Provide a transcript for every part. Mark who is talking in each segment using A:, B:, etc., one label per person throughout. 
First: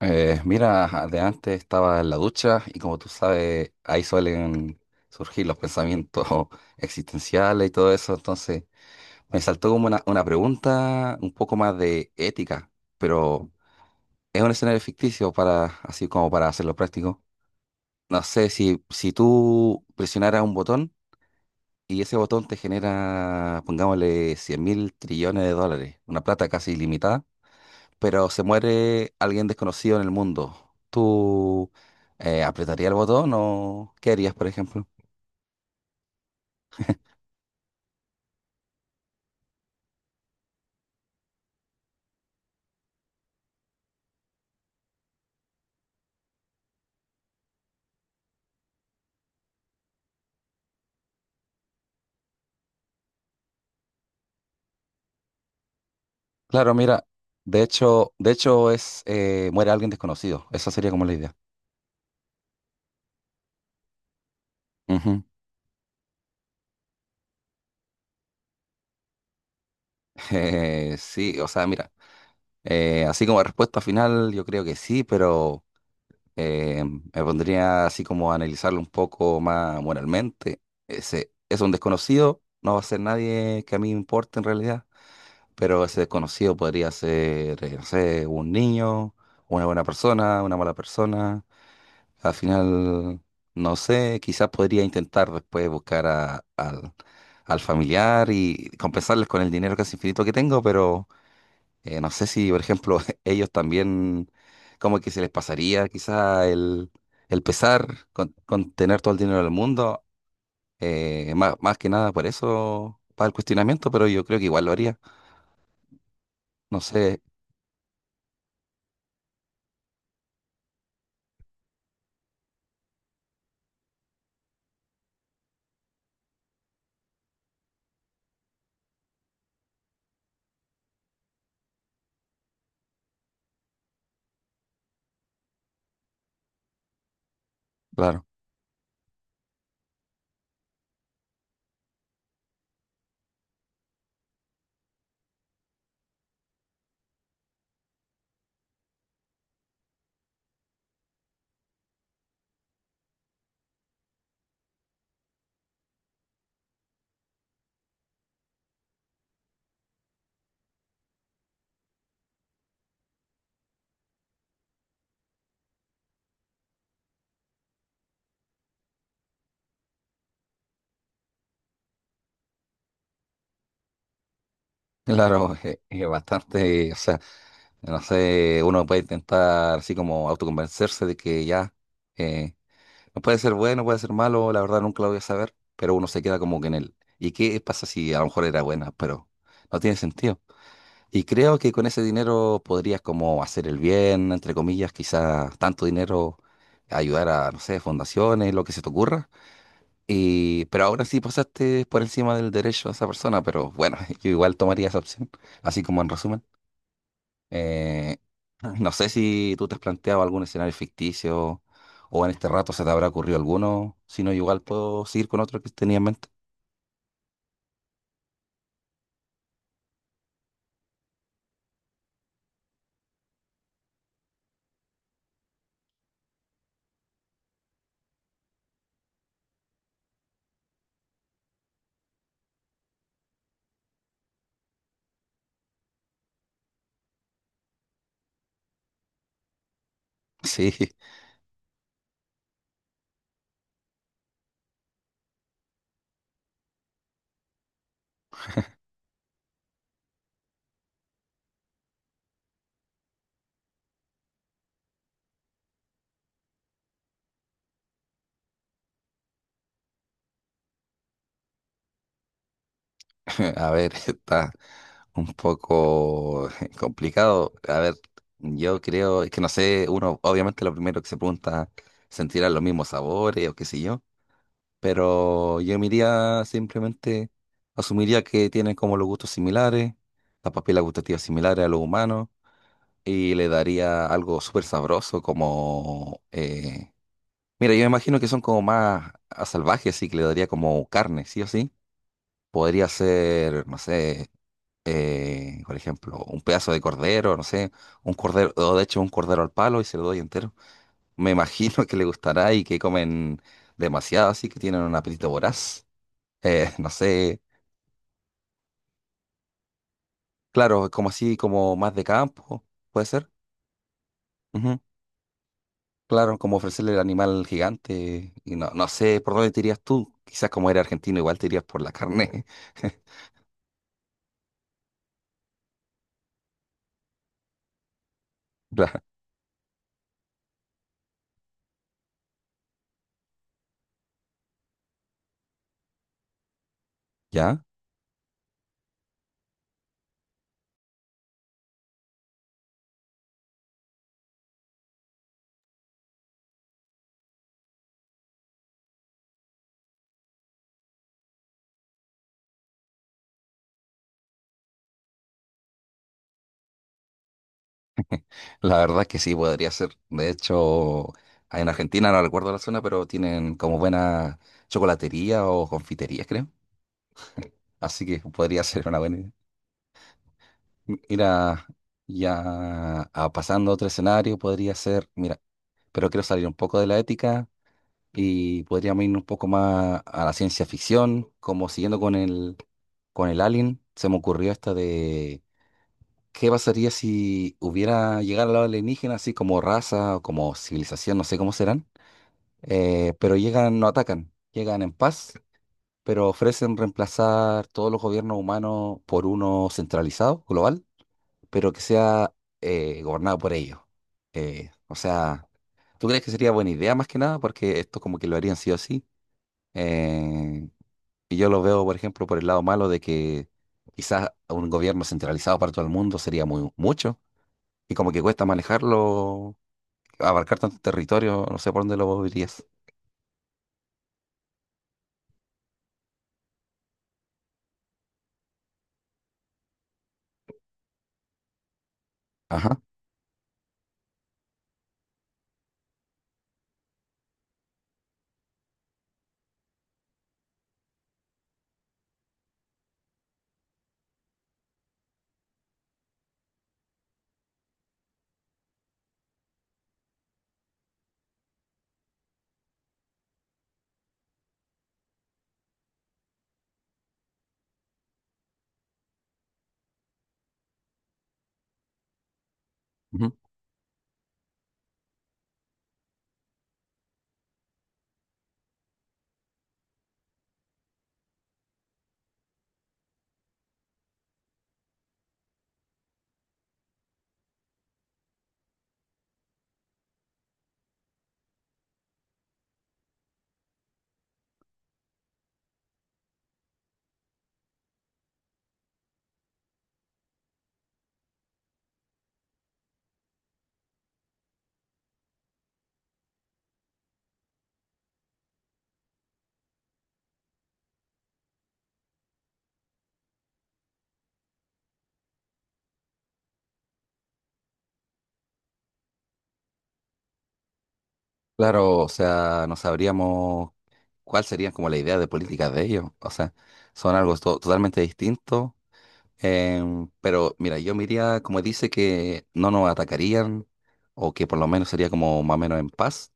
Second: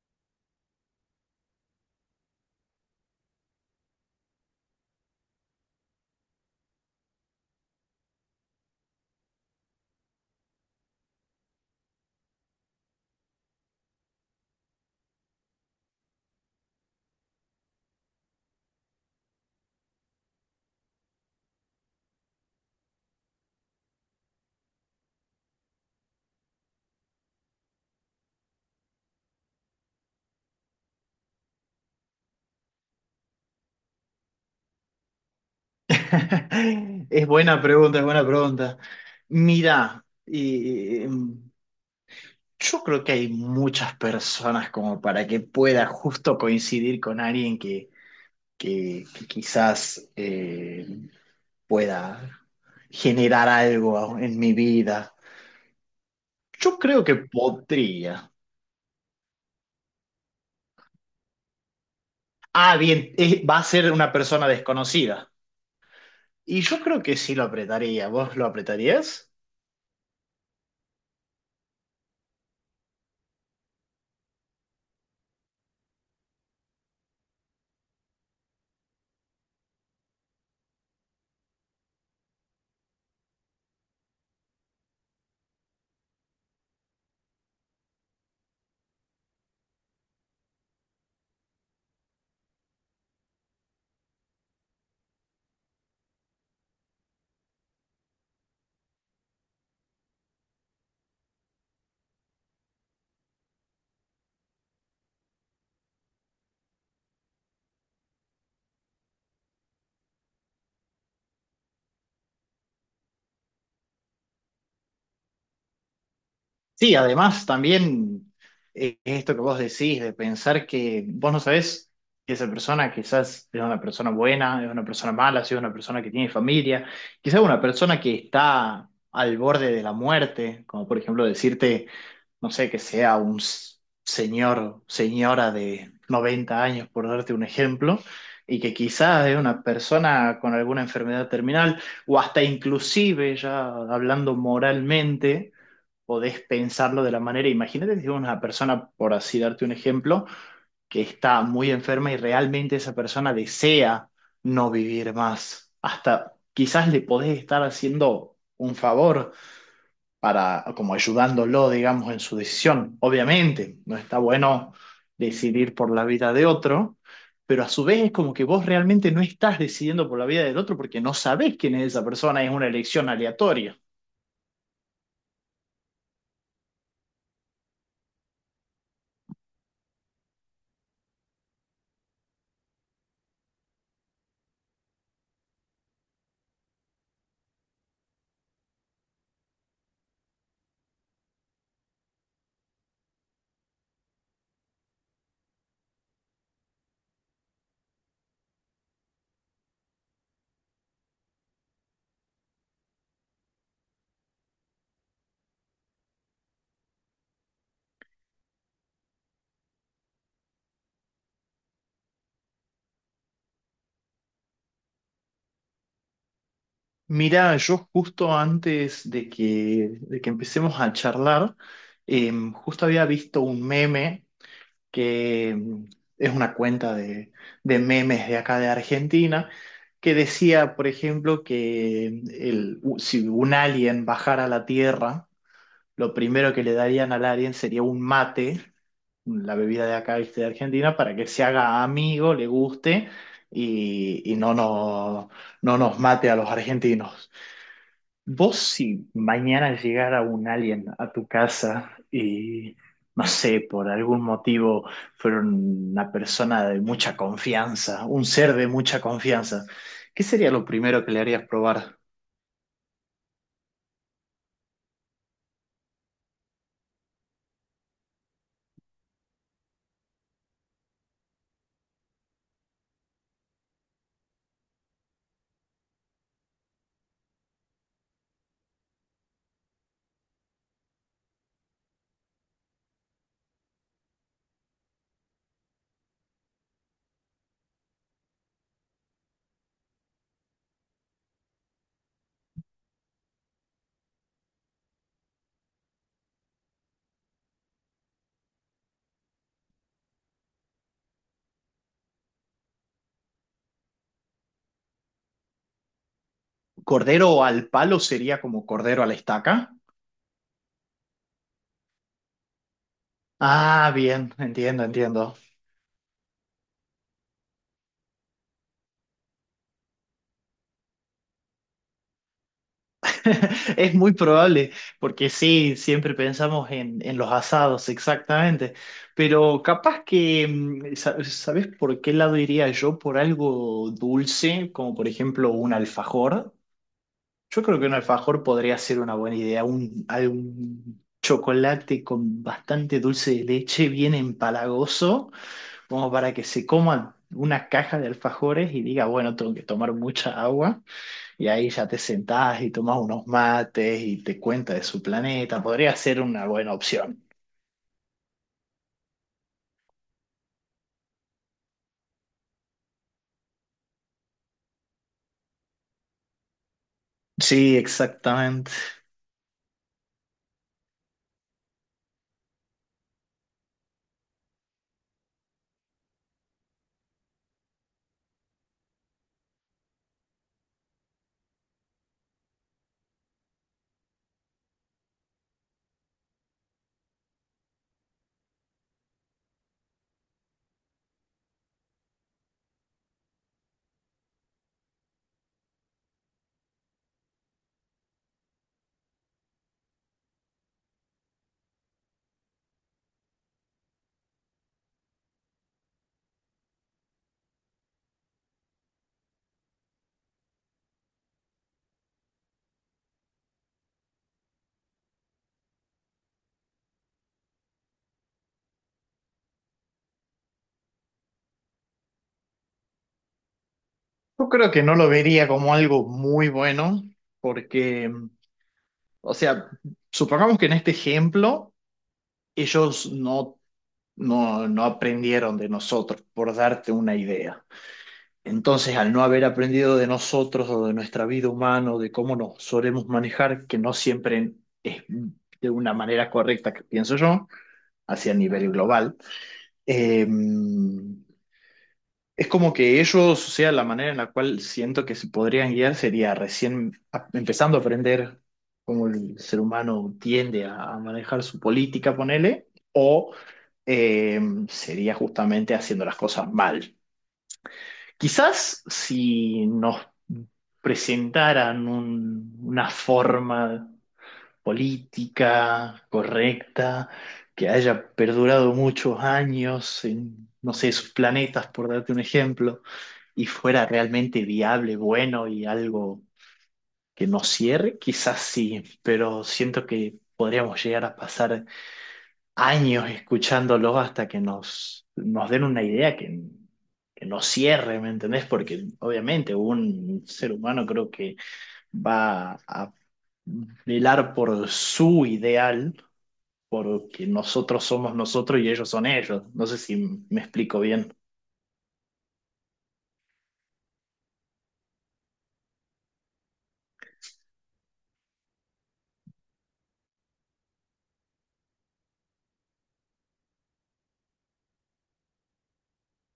A: Mira, ajá, de antes estaba en la ducha y como tú sabes, ahí suelen surgir los pensamientos existenciales y todo eso, entonces me saltó como una pregunta un poco más de ética, pero es un escenario ficticio para, así como para hacerlo práctico. No sé, si tú presionaras un botón y ese botón te genera, pongámosle, 100.000 trillones de dólares, una plata casi ilimitada, pero se muere alguien desconocido en el mundo. ¿Tú apretarías el botón o qué harías, por ejemplo?
B: Es buena pregunta, es buena pregunta. Mira, yo creo que hay muchas personas como para que pueda justo coincidir con alguien que quizás pueda generar algo en mi vida.
A: Claro,
B: Yo
A: mira,
B: creo que
A: de
B: podría.
A: hecho es muere alguien desconocido. Esa sería como la idea.
B: Ah, bien, va a ser una persona
A: Ujú.
B: desconocida. Y yo creo que sí lo apretaría. ¿Vos lo apretarías?
A: Sí, o sea, mira, así como respuesta final, yo creo que sí, pero me pondría así como a analizarlo un poco más moralmente. Ese es un desconocido, no va a ser nadie que a mí me importe en realidad. Pero ese desconocido podría ser, no sé, un niño, una buena persona, una mala persona. Al final, no sé, quizás podría intentar después buscar al al familiar y compensarles con el dinero casi infinito que tengo, pero no sé si, por ejemplo, ellos también, como que se les pasaría quizás el pesar con tener todo el dinero del mundo. Más más que nada por eso para el cuestionamiento, pero yo creo que igual lo haría. No
B: Sí,
A: sé,
B: además también esto que vos decís de pensar que vos no sabés si esa persona quizás es una persona buena, es una persona mala, si es una persona que tiene familia, quizás una persona que está al borde de la muerte, como por ejemplo decirte, no sé, que sea un señor, señora de 90 años, por darte un ejemplo,
A: claro.
B: y que quizás es una persona con alguna enfermedad terminal, o hasta inclusive ya hablando moralmente podés pensarlo de la manera. Imagínate si una persona, por así darte un ejemplo, que está muy enferma y realmente esa persona desea no vivir más. Hasta quizás le podés estar haciendo un favor para, como ayudándolo, digamos, en su decisión. Obviamente, no está bueno decidir por la vida de otro, pero a su vez es como que vos realmente no estás decidiendo por la vida del otro porque no sabés quién es esa persona, es una elección aleatoria.
A: Claro, es, bastante, o sea, no sé, uno puede intentar así como autoconvencerse de que ya, eh, no puede ser bueno, puede ser malo, la verdad nunca lo voy a saber, pero uno se queda como que en él. ¿Y qué pasa si a lo mejor era buena, pero no tiene sentido? Y creo que con ese dinero podrías como hacer el bien, entre comillas, quizás tanto dinero, ayudar a, no sé, fundaciones, lo que se te ocurra. Y, pero ahora sí pasaste por encima del derecho de esa persona, pero bueno, yo igual tomaría esa opción, así como en resumen. Eh, no sé si tú te has planteado algún escenario ficticio o en este rato se te habrá ocurrido alguno. Si no, igual puedo seguir con otro que tenía en mente.
B: Mira, yo justo antes de que empecemos a charlar, justo había visto un meme que es una cuenta de memes de acá de Argentina, que decía, por ejemplo, que si un alien bajara a la Tierra, lo primero que le darían al alien sería un mate, la bebida de acá, ¿viste? De
A: Sí,
B: Argentina, para que se haga amigo, le guste y no nos mate a los argentinos. Vos, si mañana llegara un alien a tu casa y, no sé, por algún motivo fueron una persona de mucha confianza, un ser de mucha confianza, ¿qué sería lo primero que le harías probar?
A: a ver, está un poco complicado. A ver, yo creo, es que no sé, uno obviamente lo primero que se pregunta, ¿sentirán los mismos sabores o qué sé yo? Pero yo me iría simplemente, asumiría que tienen como los gustos similares, las papilas gustativas similares a los humanos y le daría algo súper sabroso como... mira, yo me imagino que son como más a salvajes, así que le daría como carne, sí o sí. Podría ser, no sé, por ejemplo, un pedazo de cordero, no sé, un cordero, o de hecho un cordero al palo y se lo doy entero. Me imagino que le gustará y que comen demasiado, así que tienen un apetito voraz. No sé,
B: ¿Cordero al palo sería como cordero a la estaca?
A: claro, como así, como más de campo, puede ser.
B: Ah, bien, entiendo, entiendo.
A: Claro, como ofrecerle el animal gigante. Y no, no sé por dónde te irías tú. Quizás como era argentino, igual te irías por la carne.
B: Es muy probable, porque sí, siempre pensamos en los asados, exactamente.
A: La-
B: Pero capaz que, ¿sabes por qué lado iría yo? Por algo dulce, como por ejemplo un alfajor.
A: ¿ya?
B: Yo creo que un alfajor podría ser una buena idea, un, algún chocolate con bastante dulce de leche, bien empalagoso, como para que se coman una caja de alfajores y diga, bueno, tengo que tomar mucha agua. Y ahí ya te sentás y tomas unos mates y te cuenta de su planeta. Podría ser una buena opción.
A: La verdad es que sí, podría ser. De hecho, en Argentina, no recuerdo la zona, pero tienen como buena chocolatería o confitería, creo.
B: Sí,
A: Así que podría
B: exactamente.
A: ser una buena idea. Mira, ya a- pasando a otro escenario, podría ser, mira, pero quiero salir un poco de la ética. Y podríamos irnos un poco más a la ciencia ficción, como siguiendo con el Alien, se me ocurrió esta de qué pasaría si hubiera llegado al lado alienígena así como raza o como civilización, no sé cómo serán, pero llegan, no atacan, llegan en paz, pero ofrecen reemplazar todos los gobiernos humanos por uno centralizado, global, pero que sea gobernado por ellos. O sea, ¿tú crees que sería buena idea más que nada? Porque esto como que lo harían sí o sí. Eh, y yo lo veo, por ejemplo, por el lado malo de que quizás un gobierno centralizado para todo el mundo sería muy mucho y como que cuesta manejarlo, abarcar tanto territorio, no sé por dónde lo dirías.
B: Yo creo que no lo vería como algo muy bueno porque, o sea, supongamos que en este ejemplo
A: Ajá.
B: ellos no aprendieron de nosotros, por darte una idea. Entonces, al no haber aprendido de nosotros o de nuestra vida humana, o de cómo nos solemos manejar, que no siempre es de una manera correcta, que pienso yo, hacia nivel global. Eh, es como que ellos, o sea, la manera en la cual siento que se podrían guiar sería recién empezando a aprender cómo el ser humano tiende a manejar su política, ponele,
A: Ujú.
B: o eh, sería justamente haciendo las cosas mal. Quizás si nos presentaran una forma política correcta, que haya perdurado muchos años en, no sé, sus planetas, por darte un ejemplo, y fuera realmente viable, bueno y algo que nos cierre, quizás sí, pero siento que podríamos llegar a pasar años escuchándolo hasta que nos den una idea que nos cierre, ¿me entendés? Porque obviamente un ser humano creo que va a velar por su ideal porque nosotros somos nosotros y ellos son ellos. No sé si me explico bien.
A: Claro, o sea, no sabríamos cuál sería como la idea de políticas de ellos. O sea, son algo totalmente distinto. Pero mira, yo miraría como dice que no nos atacarían o que por lo menos sería como más o menos en paz.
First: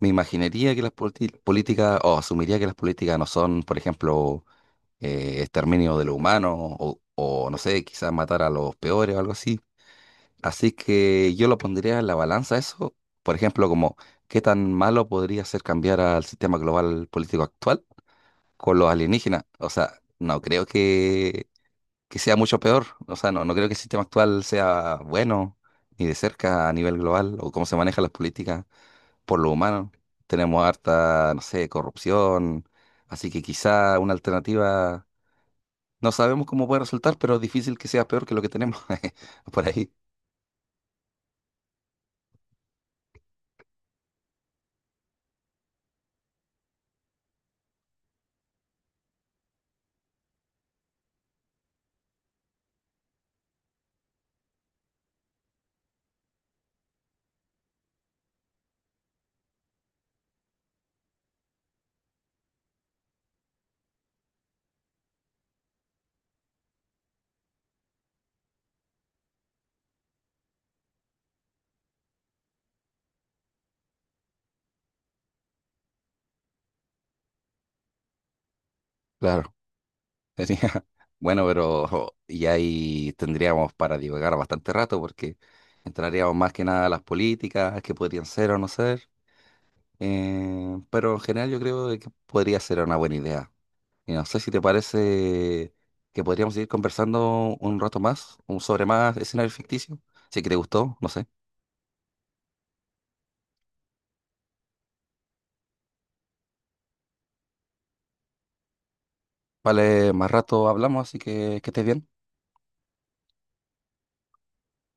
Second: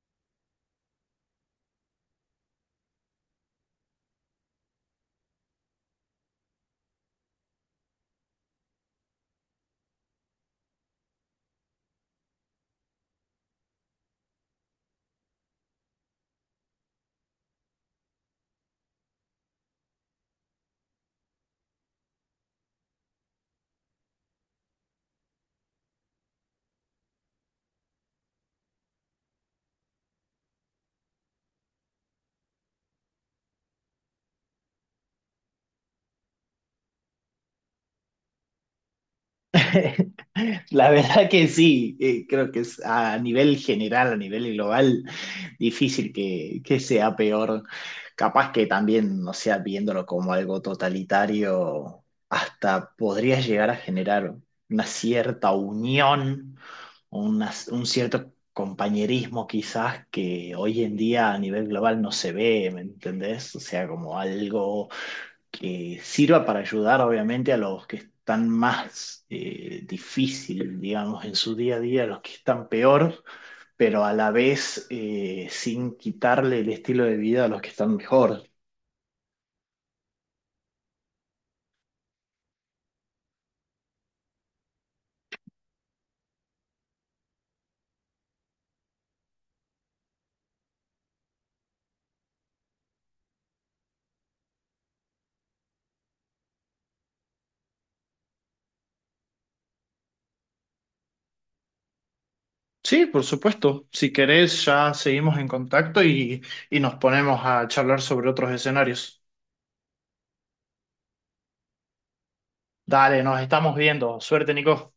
A: Me imaginaría que las políticas, o asumiría que las políticas no son, por ejemplo, exterminio de los humanos, o no sé, quizás matar a los peores o algo así. Así que yo lo pondría en la balanza eso, por ejemplo, como qué tan malo podría ser cambiar al sistema global político actual con los alienígenas. O sea, no creo que sea mucho peor. O sea, no, no creo que el sistema actual sea bueno, ni de cerca a nivel global, o cómo se manejan las políticas por lo humano. Tenemos harta, no sé, corrupción, así que quizá una alternativa, no sabemos cómo puede resultar, pero es difícil que sea peor que lo que tenemos por ahí.
B: La verdad que sí, creo que es a nivel general, a nivel global, difícil que sea peor. Capaz que también, no sea, viéndolo como algo totalitario, hasta podría llegar a generar una cierta unión, un cierto compañerismo quizás que hoy en día a nivel global no se ve, ¿me entendés? O sea, como algo que sirva para ayudar obviamente a los que están más difícil, digamos, en su día a día, a los que están peor, pero a la vez sin quitarle el estilo de vida a los que están mejor.
A: Claro. Sería- Bueno, pero jo, y ahí tendríamos para divagar bastante rato porque entraríamos más que nada a las políticas, que podrían ser o no ser, pero en general yo creo de que podría ser una buena idea. Y no sé si te parece que podríamos seguir conversando un rato más, un sobre más escenarios ficticios. Si que te gustó, no sé.
B: Sí, por supuesto. Si querés, ya seguimos en contacto y nos ponemos a charlar sobre otros escenarios.
A: Vale, más rato hablamos, así que estés bien.
B: Dale, nos estamos viendo. Suerte, Nico.